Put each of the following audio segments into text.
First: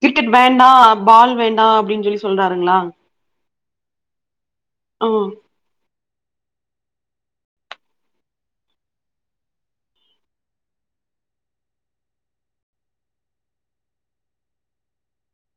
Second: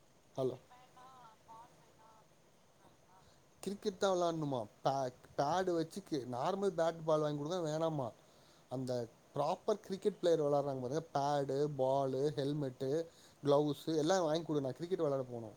Cricket hello வேண்டா ball வேண்டா அப்டின் சொல்லி சொல்றாருங்களா கிரிக்கெட் தா விளாணுமா ப ம் பேடு வச்சு நார்மல் பேட் பால் வாங்கி குடுக்க வேணாம்மா அந்த ப்ராப்பர் கிரிக்கெட் பிளேயர் வெளாட்றாங்க பாருங்க பேடு பாலு ஹெல்மெட்டு க்ளவுஸ் எல்லாம் வாங் குடுங்க நா கிரிக்கெட் வெளாட போனு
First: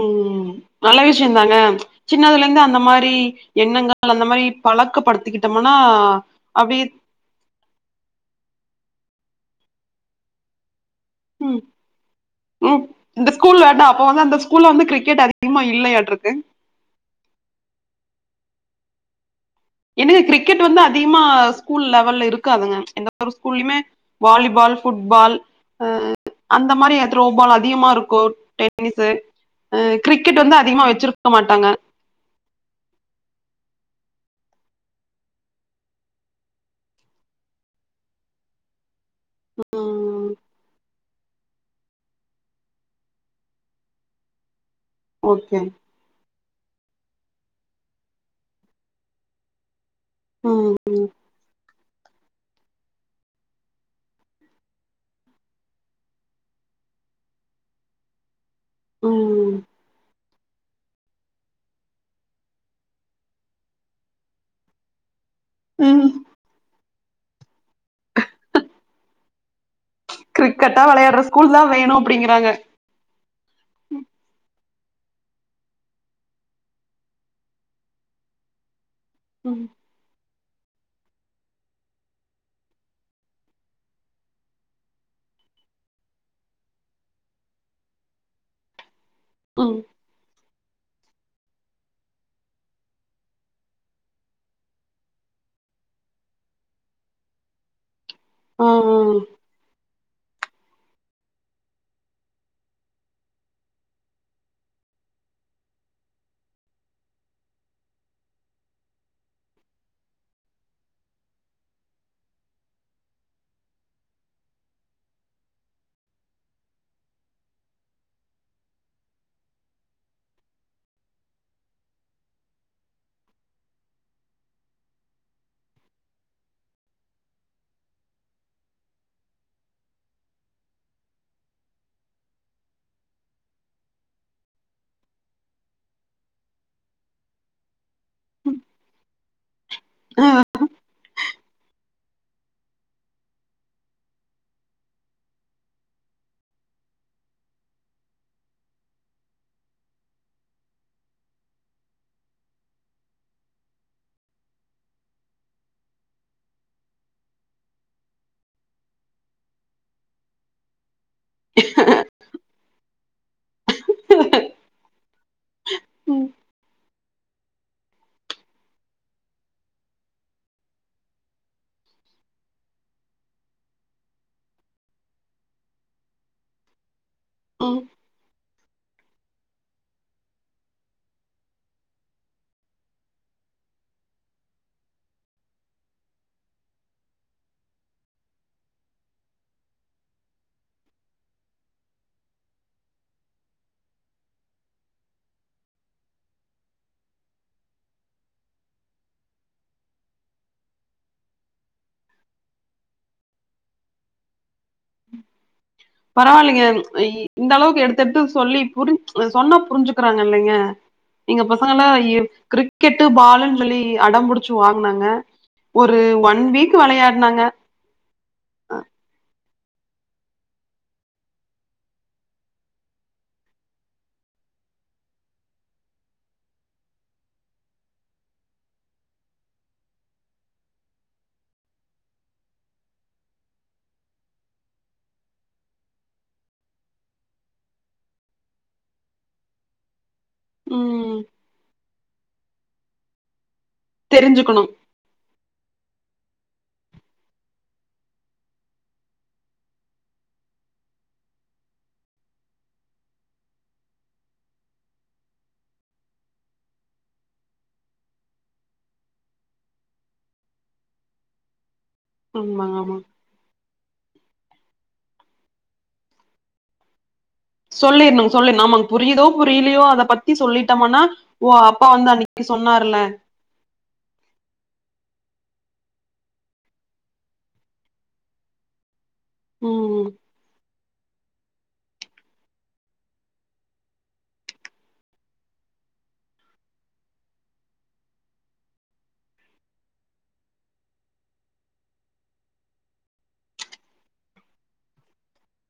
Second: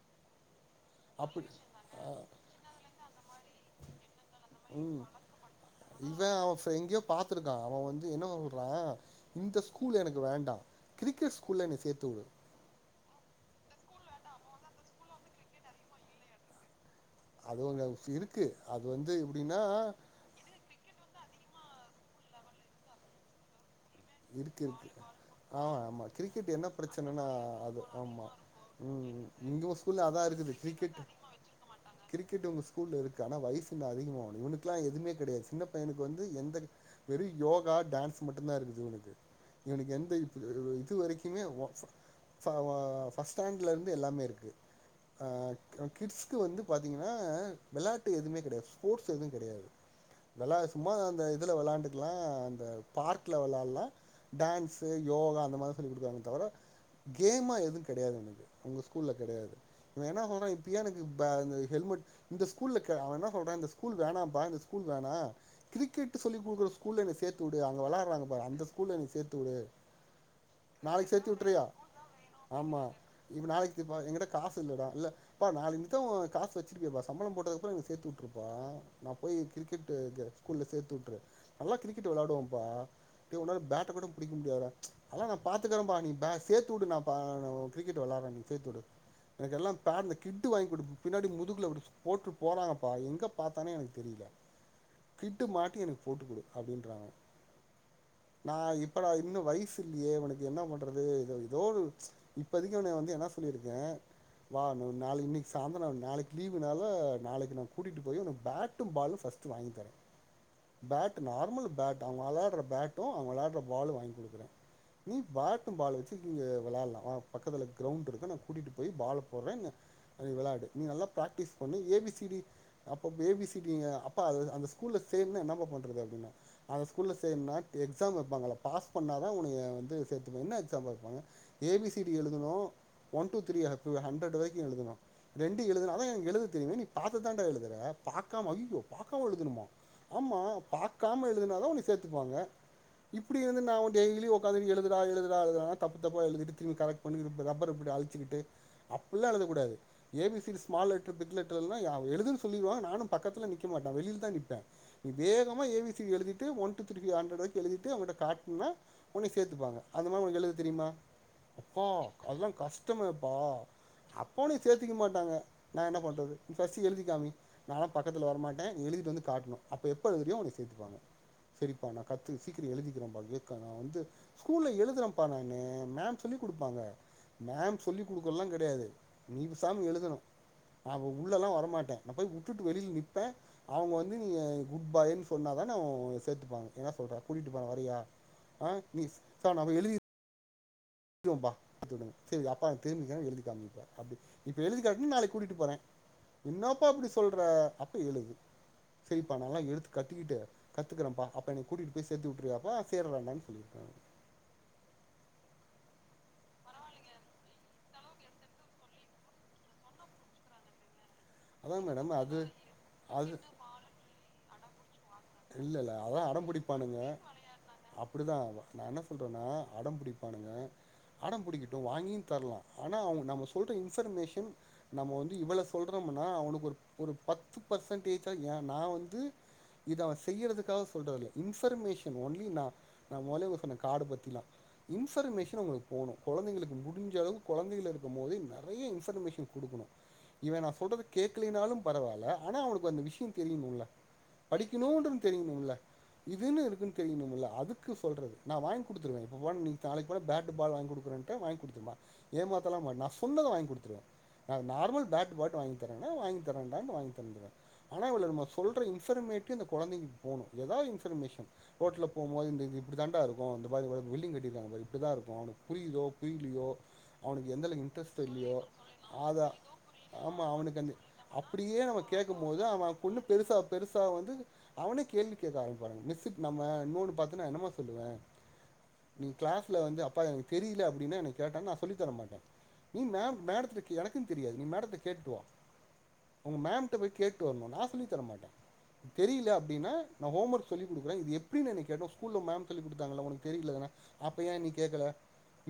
உம் நல்ல அப்படி விஷ்யம்தான ஜின்னதுலருந்து அந்த மாரி எண்ணங்கள் அந்த மாரி பழக்கப்படுத்திக்கிட்டோம்மனா நா ஒ ஃப்ப எங்யோ பாத்திருக்கா அவ் வந்து என்ன சொல்றா இந்த ஸ்கூல் எனக்கு வேண்டா கிரிக்கெற ம் கூல்ல என்ன சேத்துவுடு ம் இந்த ஸ்கூல அண்டா அப்ப வந்து அந்த ஸ்கூல்ல வந்து கிரிக்கெட் அதிகமா இல்லையாட்ருக்கு அது ஒரு இருக்கு அது வந்து எப்டீன்னா ஏங்க கிரிக்கெட் வந்து அதிகமா ஸ்கூல் லெவல்ல இருக்காதுங்க எந்த ஒரு ஸ்கூல்யுமே இருக்கு வாலிபால் இருக்கு ஃபுட்பால் ஆமா அ ஆமா கிரிக்கெட் என்ன அந்த மாதிரி த்ரோ பிரச்சனன்னா பால் அது அதிகமாருக்கோ ஆமா இனி சார் ம் இங்க ஸ்கூல்ல அதா கிரிக்கெட் இருக்குது வந்து அதிகமா கிரிக்கெட் வச்சிருக்க மாட்டாங்க கிரிக்கெட் இவுங்க ஸ்கூல்ல இருக்கு ஆனா வயசு இன்னு அதிகமாககணும் இவனுக்லா எதுமே கடையா சின்ன பையனுக்கு வந்து எந்த வெறும் யோகா டான்ஸ் மட்டுந்தான் இருக்குது இவனுக்கு எந்த ம் இதுவரைக்கு கிமே ஃபா ஃபர்ஸ்ட் ஸ்டன்லருந்து எல்லாமே இருக்கு ஓகே அ கிட்ஸ்க்கு வந்து பாத்தீங்கன்னா அ வெளாட்டு எதுமே கெடையாது ஸ்போர்ட்ஸ் எதும் கெடையாது ம் வெளா சும்மா அந்த இதுல வெளாண்டுக்கலா அந்த பார்க்கல வெளாட்லா டான்ஸு யோகா அந்த மார்தா சொல்லி குடுக்குறாங்க தவர கேமா எதும் கெடயாது இவுனுக்கு ஒங்க ஸ்கூல்ல கெடையாது ம் இவன என்ன சொல்ற இப்பயே எனக்கு ப இந்த ஹெல்மெட் இந்த ஸ்கூல்ல க அவன் என்ன சொல்றான் இந்த ஸ்கூல் வேணாம்ப்பா இந்த ஸ்கூல் வேணா ம் கிரிக்கெட் சொல்லி குடுக்குற ஸ்கூல்ல என்ன சேத்துவுடு அங்க வெளாட்றாங்க பா அந்த ஸ்கூல்ல என்ன சேத்துவுடு கிரிக்கெட்டா நாளைக்கு விளையாடுற சேத்து ஸ்கூல் விட்டறயா தான் வேணும் அப்படிங்கறாங்க ஆமா இப்ப நாளைக்குப்ப எங்கட்ட காசு இல்லடா இல்ல அப்பா நாளனிக்கா ஓ காசு வச்சிருப்பியேப்பா சம்பளம் போட்டது அப்புறம் என்ன சேத்து விட்டுருப்பா நா போய் ம் கிரிக்கெட்டு ஸ்கூல்ல சேர்த்து விட்ரு நல்லா கிரிக்கெட் வெளாடுவேன்ப்பா டே உன்னால பேட்ட குட புடிக்க முடியாதடா அதல்லா நான் பாத்துக்கறேன்ப்பா நீ ப சேத்துவுடு நா பா கிரிக்கெட் வளாடுறேன் நீ சேத்துடு எனக்கு ம் எல்லாம் பேட்னெக் கிட்டு வாங்கி கொடு பின்னாடி முதுகுல ஒடு போட்டு போறாங்கப்பா எங்க பாத்தானே எனக்கு தெரிது கிட்டு மாட்டி எனக்கு போட்டுக்குடு அப்டின்றாங்க நா ஆ ஆ இப்ப நா இன்னு வயிசு இல்லயே ஒனக்கு என்ன பண்றது இது ஏதோ ஒன்னு இப்பதிக்கு இவன வந்து என்ன சொல்லிவச்சிருக்கேன் வா நாளைக் இன்னைக்கு சாயந்தரம் நாளைக்கு லீவுனால நாளைக்கு நா கூட்டிட்டு போய் பேட்டும் பாலும் ஃபஸ்ட் ட்டு வாங்கி தரேன் பேட்டு நார்மல் பேட்டா வெளாட்ற பேட் ட்டு வெளாடுற பாலும் வாங்கி குடுக்குறேன் நீ பேட்டும் பாலும் வச்சு இங்க வெளாட்லாம் பக்கத்துல கிரவுண்ட்ருக்கு நா கூட்டிட்டு போய் பால்ல போறங்க அ வெளாடு நீ நல்லா பிராக்டிஸ் பண்ணி ஏபிசிடி அப்ப ஏபிசிடி அப்பா அந்த ஸ்கூல்ல சேந்துனா என்னப்பா பண்றது அப்டின்னா அந்த ஸ்கூல்ல சேருனா எக்ஸாம் வப்பாங்க பாஸ் பண்ணாதா உன்ன வந்து சேத்துப்பாங்க என்ன எக்ஸாம் வப்பாங்க ஏபிசி டி எழுதனு ஒன் டூ த்ரீ ஹண்ட்ரட் வரைக்கு எழுதணு ரெண்டு எழுதுனு அதா எனக்கு எழுத தெரியுமே நீ பாத்துதாண்டா எழுதுற பாக்காம ஐயய்யோ பாக்காம எழுதுணுமா ஆமா பாக்காம எழுதுனாதா உன்ன சேத்துப்பாங்க இப்டி வந்து நா டெய்லி உக்காந்து எழுதுடா எழுதுடா எழுதுடாதப்பு தப்பா எழுதிட்டு திருப்பி கரெக்ட் பண்ணி ரப்பர் இப்பிடி அலிச் அலச்சிக்கிட்டு அப்டில்லா எழுதக்கூடாது A B C D small letter big letter எழுதுன்னு சொல்லிருவாங்க நானு பக்கத்துல நிக்க மாட்டே வெளியில தா நிப்பே நீ வேகமாக ஏபிசிடி எழுதிட்டு ஒன் டு த்ரீ ஹண்ட்ரடு வரைக் எழுதிட்டு அவுங்க கிட்ட காட்டனா உன்ன சேத்துப்பாங்க அதுலா உனக்கு எழுத தெரியுமா அப்பா அதெல்லாம் கஷ்டமேப்பா அப்ப உன்ன சேத்துக்க மாட்டாங்க நான் என்ன ம் பண்றது ஃபஸ்ட் நீ எழுதிக்காமி நானும் பக்கத்தில வரமாட்டே எழுதிட்டு வந்து காட்டணும் அப்ப எப்ப எழுதுறியோ உன்ன சேத்துக்குவாங்க செரிப்பா நா காட் சீக்கிரோ எழுதிக்கிறேன்ப்பா நா வந்து ஸ்கூல்ல எழுதுறேப்பா நானு மேம் சொல்லிக் குடுப்பாங்க ம் மேம் சொல்லி இதெல்லாம் கெடையாது நீ பெசாம எழுதணும் நா உள்ளலா வரமாட்டே நா போய் விட்டுட்டு வெளியில நிப்பே அவுங்க வந்து நீ குட் பாய்ன்னு சொன்னாதா நா சேத்துப்பாங்க எங்க உன்ன கூட்டிட்டு போறே வரியா அ பிளீஸ் எழுதிருவே எழுதுவேப்பா அப்டின்னு சரி அப்பா திரும்பி கேளுங்க எழுதி காமிப்பே அப்டி இப்ப எழுதிக்காட்டு நாளைக்கு கூட்டிட்டு போறேன் என்னப்பா இப்டி சொல்ற அப்ப எழுது சரிப்பா நல்லா எழுத கத்துக்கிட்டு கத்துக்கறேப்பா அப்ப என்னை கூட்டிட்டு போயி சேத்து விட்ருயாப்பா சேரி சொல்லிருக்கே பரவாயில்லைங்க இந்த அளவுக்கு எடுத்து எடுத்து சொல்லி புரிஞ் சொன்னா புரிஞ்சுக்கிறாங்க இல்லைங்க எங்க பசங்கல்ல அதான் மேடம் அது கிரிக்கெட்டு அது பாலுன்னு சொல்லி அடம்புடிச்சு வாங்குனாங்க இல்ல ஒரு ஒன் வீக் வெளையாடுனாங்க அப்டிதா நா என்ன சொல்றேனா அடம் பிடிப்பானுங்க அடம் பிடிக்கட்டும் வாங்கிய தரலா ஆனா அவுங்க நம்ம சொல்ற இன்ஃபர்மேஷன் நம்ம வந்து இவ்ளவு சொல்றோம்னா அவனுக்கு ஒரு ஒரு பத்து பர்சன்டேஜா ஏஜ் நா வந்து இது அவே செய்றதுக்காக சொல்றது இல்ல இன்ஃபர்மேஷன் ஓன்லி நா நா மொதல்லவே சொன்னே கார்ட பத்திலா இன்ஃபர்மேஷன் உங்களுக்கு போணு கொழந்தைங்களுக்கு முடிஞ்ச அளவு கொழந்தைகள் இருக்கும் போதே நெறைய இன்ஃபர்மேஷன் குடுக்கணும் [inaudible] இவே நா சொல்றது ம் கேக்கலனாலு பரவாயில்ல ஆனால் அவனுக்கு அந்த விஷயம் தெரியணும்ல தெரிஞ்சுக்கணும் படிக்கணும்யின்ற தெரியணும்ல இதுன்னு இருக்குன்னு தெரியணும்ல அதுக்கு சொல்றது நா வாங்கி குடுத்துருவே இப்ப போட நீ நாளைக்கு போட பேட் பால் வாங்கி குடுக்குறே வாங்கி குடுத்துருமா ஏமாத்தலா மாட்டே நா சொன்னத வாங்கி குடுத்துருவே நா நார்மல் பேட்டு பாட்டு வாங்கி தரேன்னே வாங்கி தரேன் டா னு வாங்கி தந்துருவே ஆன இவுளுக்கு நா சொல்ற இன்ஃபர்மேட் ட்டு கொழந்தைக்கு போனும் ஏதாவது இன்ஃபர்மேஷன் ரோட்ல போம் போது ஆமாங்க இந்தது ஆமா இப்டி தாண்டா இருக்கும் இ அந்த மாரி வந்து பில்டிங்கு கட்டி இருக்காங்க பாரு இப்டி தான் இருக்கும் அவனுக்கு புரியுதோ புரிலயோ அவனுக்கு எந்த அளவுக்கு இன்ட்ரெஸ்ட் சொல்லிடணும் சொல்லி இல்லயோ நமக்கு புரியுதோ அததான் புரியலையோ அத பத்தி ஆமாம் அவனுக்கு அந்த சொல்லிட்டோம்னா ஓ அப்டியே அப்பா நம்ம வந்து கேட்க அன்னைக்கு போது சொன்னாருல அவனுக்கு பொன்னுக்கு பெருசா பெருசா வந் அவனே கேள்வி கேக்க ஆரம்பிப்பா மிஸ்க் நம்ம இன்னொன்னு பாத்தேன்னா என்னமா சொல்லுவே நீ கிளாஸ்ல வந்து ம் அப்பா எனக்கு தெரியல அப்டின்னா என்ன கேட்டா நா சொல்லு சொல்லித்தர மாட்டே நீ மேட் மேடத்துட் எனக்கும் தெரியாது நீ மேடத்த கேட்டுவா உங்க மேம் கிட்ட போயி கேட்டு வரணூ நா லீவ் தர மாட்டே தெரியல அப்படின்னா நா ஹோம் ஒர்க் சொல்லி கொடுக்குறோ இது எப்டி கேட்ட ஸ்கூல மேம் சொல்லி கொடுத்தாங்களா உனக்கு தெரியலனா அப்ப ஏன் நீ கேடக்கல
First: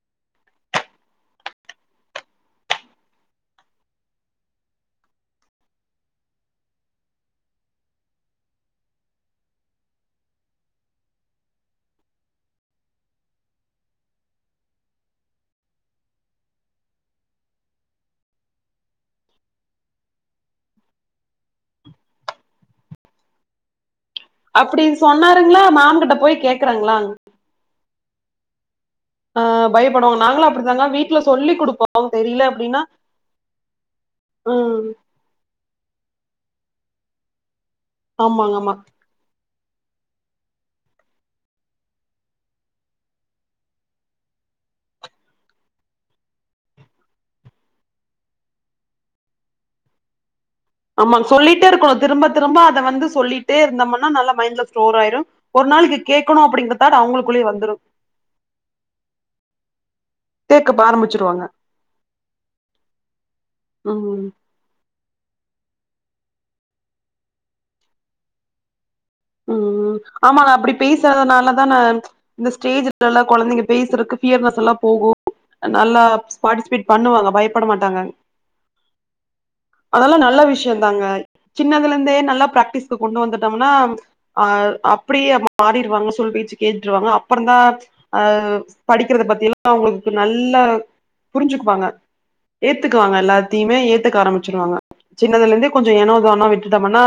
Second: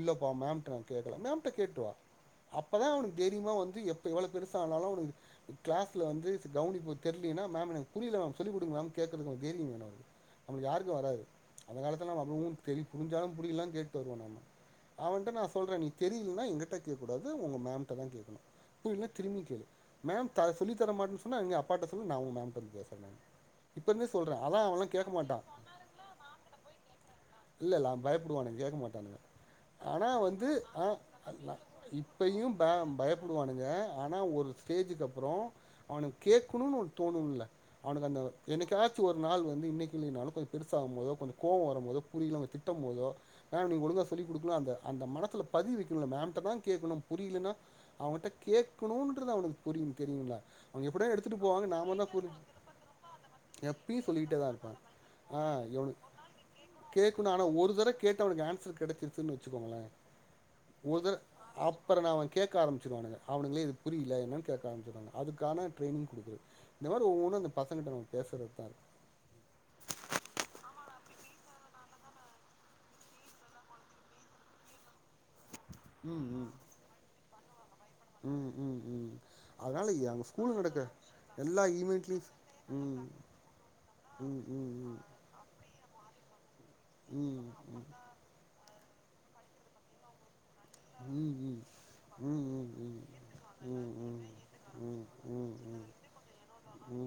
இல்லப்ப மேம்கிட்ட நா கேக்கல மேம்ட்ட கேட்டுவா அப்பதா அவனுக்கு தைரியமா வந்து எப்ப எவ்ளோ பெருசனாலூ அவனுக்கு கிளாஸ்ல வந்து கவனிக்க தெர்லன்னா மேம் எனக்கு புரியல மேம் சொல்லி குடுங்க மேம் கேடக்குறதுக்கு தைரியம் வேனூ அவனுக்கு அப்புறோ யாருக்கும் வராது அந்த காலத்தில நம்ம அவுங்களுக்கூ தெரிஞ் புரிஞ்சாலூ கேட்டு வருவோ நம்ம அவெங்கிட்ட நா சொல்றே நீ தெரியலன்னா எங்கிட்ட கேக்க கூடாது உங்க மேமிட்ட தா கேக்கணூ தெர்லனா திரும்பி கேளு மேம் தர சொல்லி தர மாட்டோன்னு சொன்னா நீ அப்பா கிட்ட சொல் நா ஊ நா அவங் கிட்ட பேசறே எப்பையுமே சொல்றா அனா அப்படி அவனூ கேக்க மாட்டா சொன்னாருங்களா மேம் கிட்ட போய் கேக்குறாங்களா இல்ல இல்ல பயடுவானுங் கேக்க மாட்டானுங்க ஆ ஆனா பயப்படுவாங்க நாங்களு வந்து அப்டித்தாங்க ஆ வீட்ல சொல்லி குடுப்போம் தெரியல இப்பபையூ அப்டின்னா பயப் பயப்படுவானுங்க ஆனா ஒரு ம் ஸ்டேஜுக்கு அப் அப்புறோ அவனுக்கு கேட்கணும்ன்னு ஒண்ணு தோணும்ல்ல அவனுக்கு அந்த ஆமாங்க ஆமா என்னைக்காத் ச்சு ஒரு நாள் வந்து இன்னிக்கு நடந்ததூ பெரூசா ஆவும் போதோ கொஞ்சம் கோவம் வரும் போதோ புரியலன்னு அவெ திட்டூ போதோ மேம் நீங்க ஒழுங்கா சொல்லிக் கொடுக்கலன்னா அந்த மனத்தல பதியா வைக்கணூ மேம் கிட்ட தா கேட்கணூ புரியலன்னா அவங்கிட்ட கேக்கணுன்றது அவனுக்கு புரியூ தெரியுங்களா ஆமாங் சொல்லிட்டே இருக்கணூ திரும்ப திரும்ப அத வந்து வந்து சொல்லிட்டே எப்பயு இருந்தம்ன்னா நல்லா சொல்லிக்கிட்டே தா மைண்ட்ல இருப்பே ஸ்டோர் ஆயிரூ ஆ ஒரு நாளைக்கு இவனுக்கு கேட்கணு அப்பிடின்ற தாட் கேட்கணு அவங்களுக்குள்ளே ஆனா வரூ ஒரு தடவ கேட்டு அவனுக்கு ஆன்சர் கிடைச்சிருச்சன்னு வச்சுக்கோங்களே கேட்க ஒர் தர ஆரம்பிச்சிருவாங்க அப்புற அவன் கேட்க ஆரமிச்சிருவானங்க அவனுங்களே இது புரியல ம் என்னன்னு கேட்க ஆரமிச்சுடுவாங்க அதுக்கான ட்ரைனிங் கொடுக்கிறது இந்த மாதிரி ஒவ்வொன்னா இத பசங்கிட்டா பேசுறது தா இருக் ம் ஆமா நா அப்டி பேசாதனால தா நா இந்த ஸ்டேஜ்ஸ்லா குழந்தைங்க பேசுறதுக்கு ஃபியர்னஸ் எல்லா போகூ அ நல்லா ம் பார்டிசிபேட் பண்ணுவாங்க பயப் பட மாட்டாங்க ம் ம் ம் ம் அதனால அது எல்லா அங்க நல்ல ஸ்கூல்ல விஷயோ நடக்கிற தாங்க எல்லா சின்னதுல இருந்தே ஈவெண்ட்லயும் நல்லா பிராக்டிஸ்க்கு ம் கொண்டு வந்துட்டோம்ன்னா ம் அ ம் ம் அப்படியே அவங் மாறிடுவாங்க சொல்லு பேட்ச்சு கேட்டுறுவாங்க ம் ம் அப்புறந்தா அ படிக்கிறத பத்தி எல்லா அவங்களுக்கு நல்ல ம் ம் ம் ம் ஏத்துக்குவாங்க ம் ம் ம் எல்லாத்தையுமே ஏத்துக்க ஆரம்பிச்சுருவாங்க ம் ம் ம் சின்னதுலருந்தே கொஞ்சொ ஏனோ தானோ விட்டுடோம்னா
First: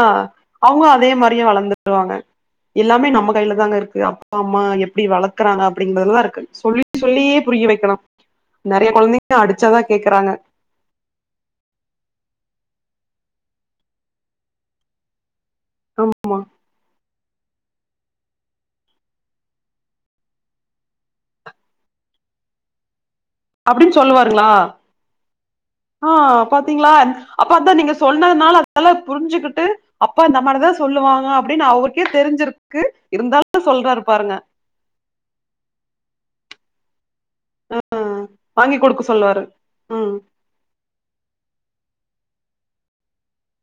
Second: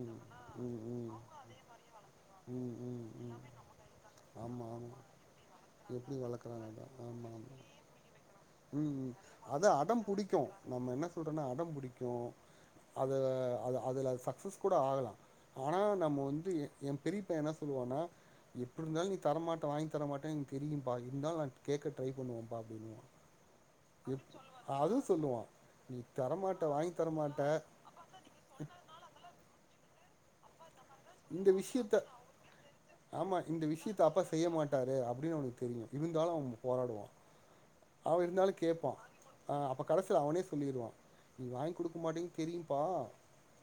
அவங்க அதே ம் மாறியே வளர்ந்துட்டுவாங்க ம் எல்லாமே ம் நம்ம ம் கையில தாங்க இருக்கு அப்பா அம்மா ஆமா ஆமா எப்படி வளக் வளக்குறாங்க அப்படிங்கறதுல எப்படி தா இருக்கு வளர்க்குறாங்க அதான் சொல்லிட் ஆமா சொல்லியே ஆமா புரிய வைக்கணோ ம் ம் அது அடம் கேக்குறாங்க புடிக்கூ நம்ம என்ன சொல்றோன்னா அடம் புடிக்கூ அத அது அது சக்சஸ் கூட ஆகலா ஆனா நம்ம வந்து என் ஏ பெரியப் பையே என்ன சொல்லுவானா எப்டி இருந்தாலூ நீ தரமாட்ட வாங்கி தரமாட்டே எனக்கு தெரீயூம்பா இருந்தாலும் நா கேட்க ட்ரை பண்ணுவம் வோம்ப்பா இன்னூவா அப்படின் சொல்லு வாருங்களா சொல்லுவா நீ ஆ தரமாட்ட பாத்தீங்களா வாங்கி தரமாட்ட அப்ப அதா நீங்க சொன்னதுனால அதெல்லா புரிஞ்சுக்கிட்டு அப்பா இந்த மாதிரித் தா சொல்லுவாங்க இந்த அப்படின்னு விஷயத்த அவருக்கே தெரிஞ்சிருக்கு இருந்தாலூ சொல்றாரு பாருங்க சொல்டாரூ அப்படின்னு அவனக்கு தெரியூ இருந்தாலூ அவெ போராடுவா அவெ இருந்தாலூ வாங்கி கேப்பா குடுக்க சொல்லுவாரு ஆ அப்ப ம் கடைசியா அவனே சொல்லிருவா நீ வாங் குடுக்க மாட்டேன்னு தெரியூம்பா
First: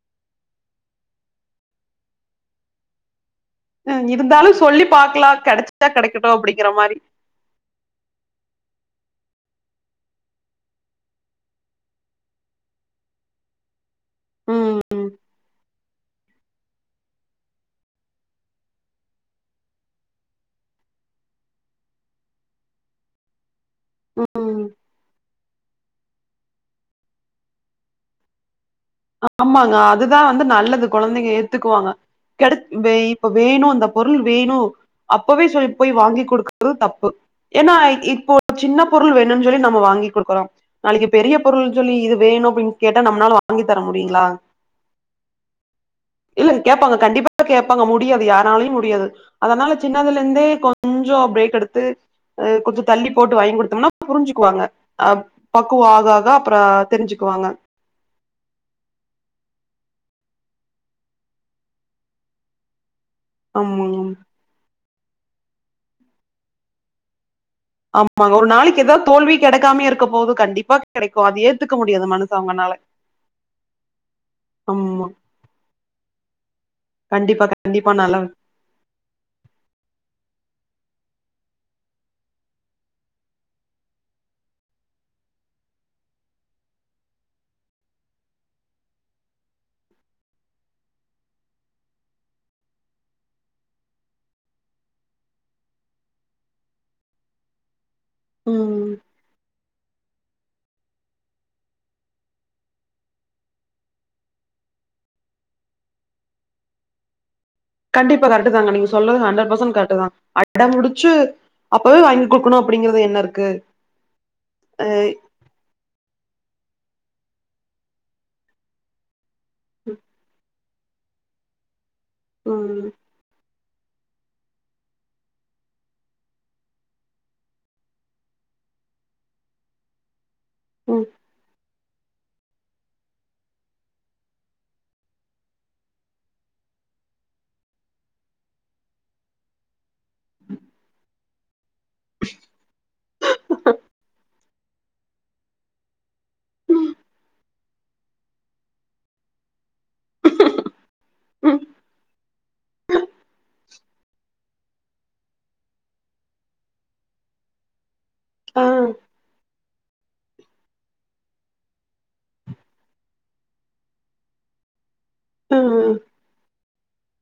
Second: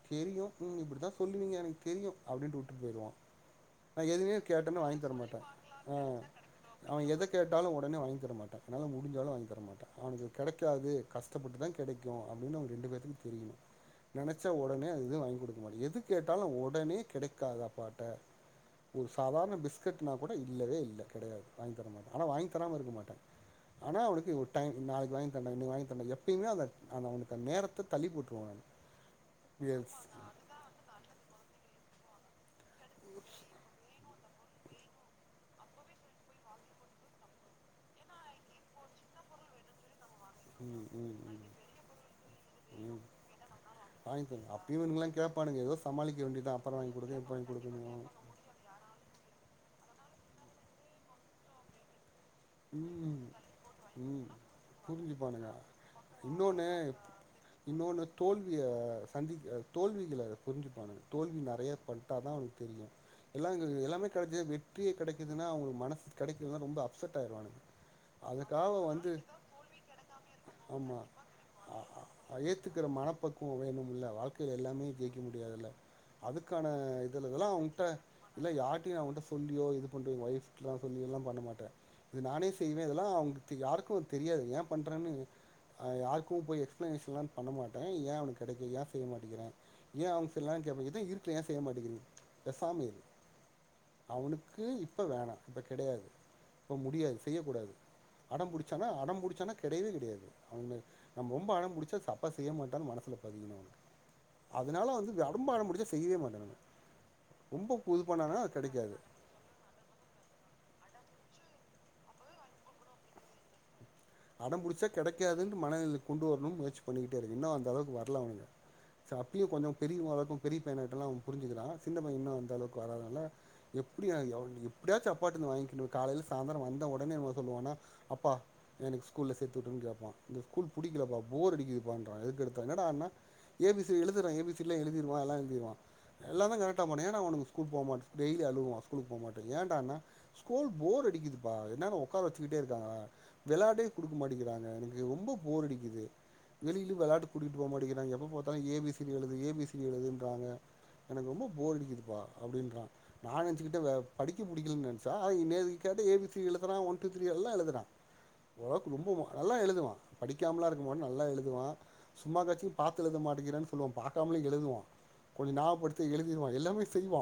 தெரியூ நீங்க இப்படித்தா சொல்லுவீங்கன்னு எனக்கு தெரியூ அப்படின்ட்டு வுட்டுறு போயிடுவான் நா எதூவ்மே இருந்தாலு கேட்டவுட்னே சொல்லி வாங்கி பாக்கலா தரமாட்டே கெடச்சா ஆ கெடைக்கட்டு அப்டிங்கிற மாரி அவன் எத கேட்டாலும் உடனே வாங்கி தரமாட்டே என்னால முடிஞ்சாலுவுக்கு வாங்கி தர மாட்டே அவனுங்களுக்கு கிடைக்காது கஷ்டப்பட்டு தா கிடைக்கூ அப்படின்னு அவனுங் ரெண்டு பேத்துக்கூ தெரியணூ நினைச்சா ம் உடனே அது இது வாங்கி கூடுக்க மாட்டே எது கேட்டாலு உடனே கெடைக்காது அப்பாட்ட ஒரு சாதாரண பிஸ்கெட்னா கூட இல்லவே இல்ல கெடையாது வாங்கி தர மாட்டே ஆனா வாங்கி தராம இருக்க மாட்டே ஆனா அவனுக்கு ஒரு ம் டைம் நாளை வாங்கிதறேன்டா இன்னிக்கு வாங்கி தருவேன் இல்லங்க அந்த அந்த அவனுக்கு நேரத்த தள்ளி போட்டுருவோங்க ஆமாங்க அதுதா வந்து நல்லது கொழந்தைங்க ஏத்துக்குவாங்க கிடை இப்ப வேணு அ பொருள் வேணு அப்பவே சொல்லி போய் வாங்கி குடுக்குறது தப்பு ஏன்னா இப்போ சின்ன பொருள் வேணும்ன்னு சொல்லி நம்ம வாங்கி குடு க்குறோ ம் நாளைக்கு ம் பெரிய ம் பொருள் சொல்லி இது வேணு அப்டினு கேட்டா நம்மளால வாங் வாங்கி குடுப்போ அப்பயும் இவனுங்கல்லாம் கேட்பானுங்க ஏதாது சமாளிக்க வேண்டிதா அப்புறோ வாங்கி குடுக்கே இப்ப வாங்கி குடுக்கே யாரலயு முடியாது அதனால சின்னதுலருந்தே கொஞ்சோ பிரேக் எடுத்து ஈ கொஞ்சோ ம் வாங்கி குடுத்தோம்னா ம் புரிஞ்சுக்குவாங்க ஆ புரிஞ்சுப்பானுங்க பக்குவம் ஆக ஆக அப்றோ தெரிஞ்சுக்குவாங்க இன்னொனு தோல்விய சந்திக்க தோல்விகள புரிஞ்சுப்பாங்க தோல்வி நறையா பண் டாதா அவனுக்கு தெரியு எல்லாம்ங்க ஆமாங்க. எல்லாமே கெடைச்சது வெட்டியா கெடைக்குதுன்னா அவுங்க மனசு கெடைக்கிறதுதா ரொம்ப அப்செட் ஆயிடுவானுக ஆமா ஒரு நாளைக்கு ஏதாவது தோல்வி கெடைக்காமயாருக்க போகுது கண்டிப்பா ஆமா கெடைக்கும் அது ஏத்துக்க முடியாது மனசு அவுங்கனால பக்குவோ வேணுமுல்ல வாழ்க்கைல எல்லாமே ஜெயிக்க முடியாதுல்ல அதுக்கான கண்டிப்பா, இதுலதெல்லா அவுங்கட்ட கண்டிப்பா நல்ல இல்ல யார்டயு அவுங்கட்ட சொல்லியோ இது பண்ணியோ ஒய்ஃப்கெல்லா சொல்லில்லாம் பண்ண மாட்டா இது நானே செய்வே இதெல்லா அவனுக்கு யாருக்குமே தெரியாது ஏ பண்றேன்னு அ யாருக்கும் போய் எக்ஸ்ப்ளனேஷன்ல்லாம் பண்ண மாட்டேன் ஏ அவனுக்கு கெடைக்கல ஏ செய்ய மாட்டிக்கிறே ஏன் அவனுக்கு செய்யலாம்ல கேப்ப இருக்கல ஏ செய்ய மாட்டீக்குறீங்க பேசாம இரு அவனுக்கு இப்போ வேணா இப்போ கெடையாது இப்போ முடியாது செய்யக்கூடாது அடம் பிடிச்சானா ம். அடம் பிடிச்சானா கெடையவே கெடையாது அவுங்க நம்ம ரொம்ப அடம் பிடிச்சா அப்பா செய்ய மாட்டாருனு மனசுல பதியணு அதனால வந்து ரொம்ப அடம் பிடிச்சா செய்யவே மாட்டே நானு கண்டிப்பா கரெக்டு தாங்க நீங்க கெடைக்காது சொல்றது ஹண்ட்ரட் பேசன்ட் கரெக்டு தா அடம் புடிச்சு அப்பவே வாங்கி குடுக்கணு அப்டிங்கறது என்ன இருக்கு அடம் பிடிச்சா அ கெடைக்காதுன்னு மனதில கொண்டு வரணும்னு முயற்சி பண்ணிக்கிட்டேருக்கே இன்னு அந்த அளவுக்கு வரல அவனுங்க ச அப்டியு கொஞ்சோ பெரியவ அளவுக்கு பெரிய பையே ஆய்டான்ல அவன் புரிஞ்சிகிறா சின்ன பையன்னு அந்த அளவுக்கு ம். வளராதனால எப்டியா எப்டியாச்சு அப்பாட்டருந்து வாங்கிக்கிணு காலைல்ல சாயந்தரோ வந்த உடனே அவன் சொல்லுவானா ஆனா அப்பா எனக்கு ஸ்கூல்ல சேத்து விட்டறுங்கப்பா எனக்கு இந்த ஸ்கூல் ம். புடிக்கலப்பா போர் அடிக்குது எதுக்கெடுதாலு என்னடா நா எ பி சி எழுதுறா எ பி சி லா எழுதிருவா எல்லா எழுதிருவா எல்லாந்தா கரட்டா பான்னுவா ஏன்னா அவனுக்கு ஸ்கூல் போமாட்டா டெய்லி அழுவுவா ஸ்கூலுக்கு போமாட்டா ஏன்டான்னா ஸ்கூல் போர் அடிக்குதுப்பா என்னேரேமு உக்கார வச்சுக்கிட்டே இருக்காங்கே விளாடே குடுக்கமா ட்டிக்கிறாங்கே எனக்கு ரொம்ப போர் அடிக்குது வெளிலே விளாட கூட்டிட்டு போ மாட்டிறாங்கே எப்பா பாத்தாலு ஏ பி சி டி எழுது ஏ பி சி எழுதுன்றாங்க எனக்கு ரொம்ப ம். போர் அடிக்குதுப்பா அப்பிடின்றா நா நெனசிக்கிட்டே படிக்கே படிக்க புடிக்லன்னு நெனச்சா நேத்து கேட்டா ஏ பி சி எழுதுறா ஒன் டூ திரீ எல்லா எழுதுறா ஆ. ஓரளவுக்கு ரொம்பே நல்லா எழுதுவா படிக்காமலா இருக்க மாட்டா நல்லா எழுதுவா சும்மா காட்சியு பாத்து எழுத மாட்கிறானு சொல்லுவோ பாக்கமேயே எழுதுவா கொஞ்சோ ம். ஞாபப்படுத்தி எழுதி ருவா எல்லாமே செய்வா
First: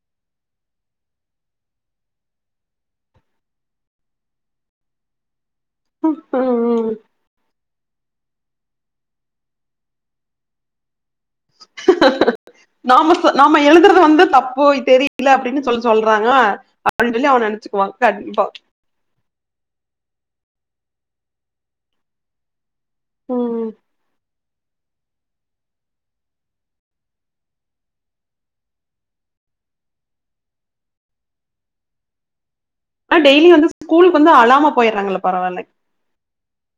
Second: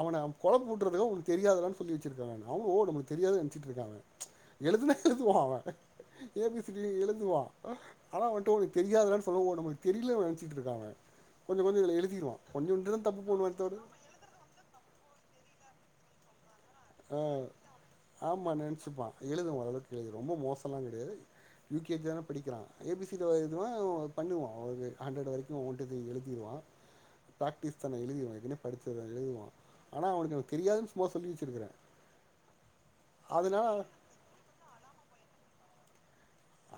அவன அவ குழம்பி வுட்டுறதுக்க அவனுக்கு தெரியாதுடானு சொல்லி வச்சுறுக்காங்க அவனோ நம்மளுக்கு தெரியாதுன்ன நெனச்சிட்டுருக்காங்க எழுத்துனா எழுதுவா அவே ஏ பி சி டி ம். எழுதுவா ஆனா வந்துட்டு உனக்கு தெரியாததுடான்னு சொல்லவு நமக்கு தெரியலனு நெனைச்சிட்டுருக்கா அவே கொஞ்சோ கொஞ்சோ எழுதிடுவா கொஞ்சோண்டு தா தப்பு பண்ணுவோ தவிர போய் தெரில அப்டின்னு சொல்லி சொல்றாங்கே அப்டின்னு சொல்லி அவன் நனச்சுக்குவான் கண்டிப்பா வச்சுப்பா எழுதவா ஓரளவுக்கு எழுது ரொம்ப மோசம்லா கடையாது யு கே ஜி தானே படிக்கறா ஏ பி சி டி எழுதுவா ம். பண்ணுவா ஒரு ஹண்ட்ரட் வரைக்கு ஒன் டு த்ரீ எழுதிடுவா ப்ராக்டிஸ் தானே எழுதிருவா எதுமே படிச்சததுதா எழுதுவா ஆனா அவனுக்கு தெரியாதுனு சும்மா சொல்லி வச்சுருக்கற ஆ டெய்லி வந்து ஸ்கூலுக்கு வந்து அளாம போய்ட்றாங்கல்ல பரவால்ல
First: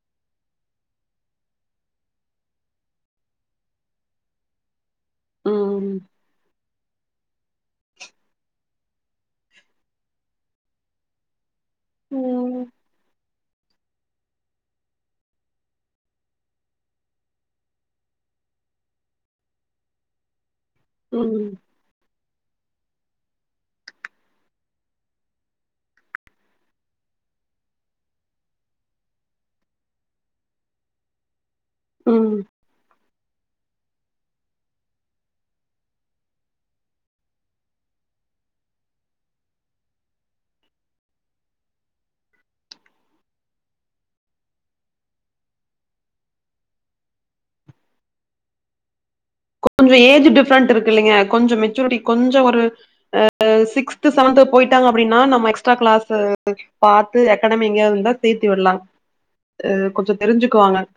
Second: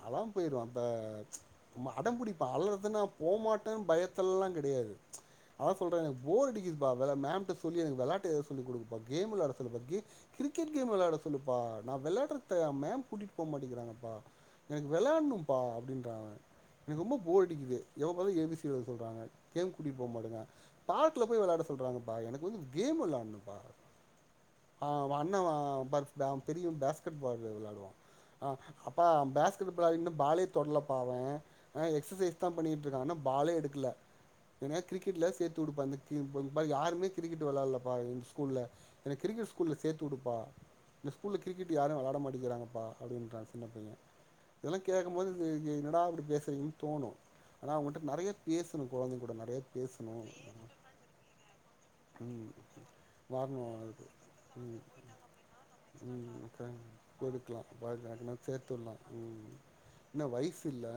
அளாமா போயிருவா இப்ப அடம் புடிப்பா அழுறது நா போமாட்டேன்னு பயத்தல்லா கடையாது அதா ம். சொல்றேனே எனக்கு போர் அடிக்குதுப்பா பா மேம் எனக்கு விளாட்டு எதா சொல்லி குடுப்பா கேம் விளாட சொல்லு பா கிரிக்கெட் கேம் விளாட சொல்லுப்பா நா வெளாட்றதே ம். மேம் கூட்டிகிட்டு போக மாட்டேங்கறாங்கப்பா எனக்கு வெளாடுன்ப்பா அப்டின்றா அவன் எனக்கு ரொம்பே போர் அடிக்குது எப்ப எப்பாத்தாலும் ஏ பி சி எழு சொல்றாங்க கேம் கூட்டிடு போக மாட்டேங்காங்க பார்க்ல போய் ம். விளையாட சொல்றாங்கப்பா எனக்கு வந்து கேம் வெளாடனுப்பா ஆ அவே அண்ணே பாத்துப்பா பெரியவே பேஸ்கெட்பால் வெளாடுவா ஆ அப்பா பேஸ்கெட்பால் பாலே தொடல பா அவன் அ ம் எக்ஸசைஸ் தா பண்ணிட்டுருக்கா இன்னு பாலே எடுக்கலே ஏன்னய கிரிக்கெட்லயா சேத்துடுப்பா இ ப யாருமே கிரிக்கெட் விளாடலப்பா எ ஸ்கூல்ல என்னே கிரிக்கெட் ஸ்கூல்ல சேத்து உடுப்பா இந்த ஸ்கூல்ல கிரிக்கட் யாரு வெளாட மாட்டிங்கறாங்ப்பா அப்டின்றா சின்னப்பைய இதெல்லா கேக்கும் போது இ என்டா இப்டி பேசறீங்கன்னு தோணும் ஆனா அவங்கட்ட நறைய பேசணும் கொழந்த கூட நெறைய கொஞ்ச பேசணு ஏஜ் டிஃப்ரன்ண்ட் இருக்கு இல்லிங்க கொஞ்சோ மெச்சூரிட்டி கொஞ்சோ ம் ஒரு ஆ வரணு சிஸ்க்த் அதுக்கு சிக்த் செவன்த் ம் போயிட்டாங்க அப்டின்னா நம்மே எஸ்ட்ரா கிளாஸ் ம் ஓகே பாத்து அகாடமி எங்கயா இருந்தா கொடுக்கலாம் சேத்து விடலா விடலாம் ம் கொஞ்ச இன்னும் வயசு தெரிஞ்சுக்குவாங்கே இல்ல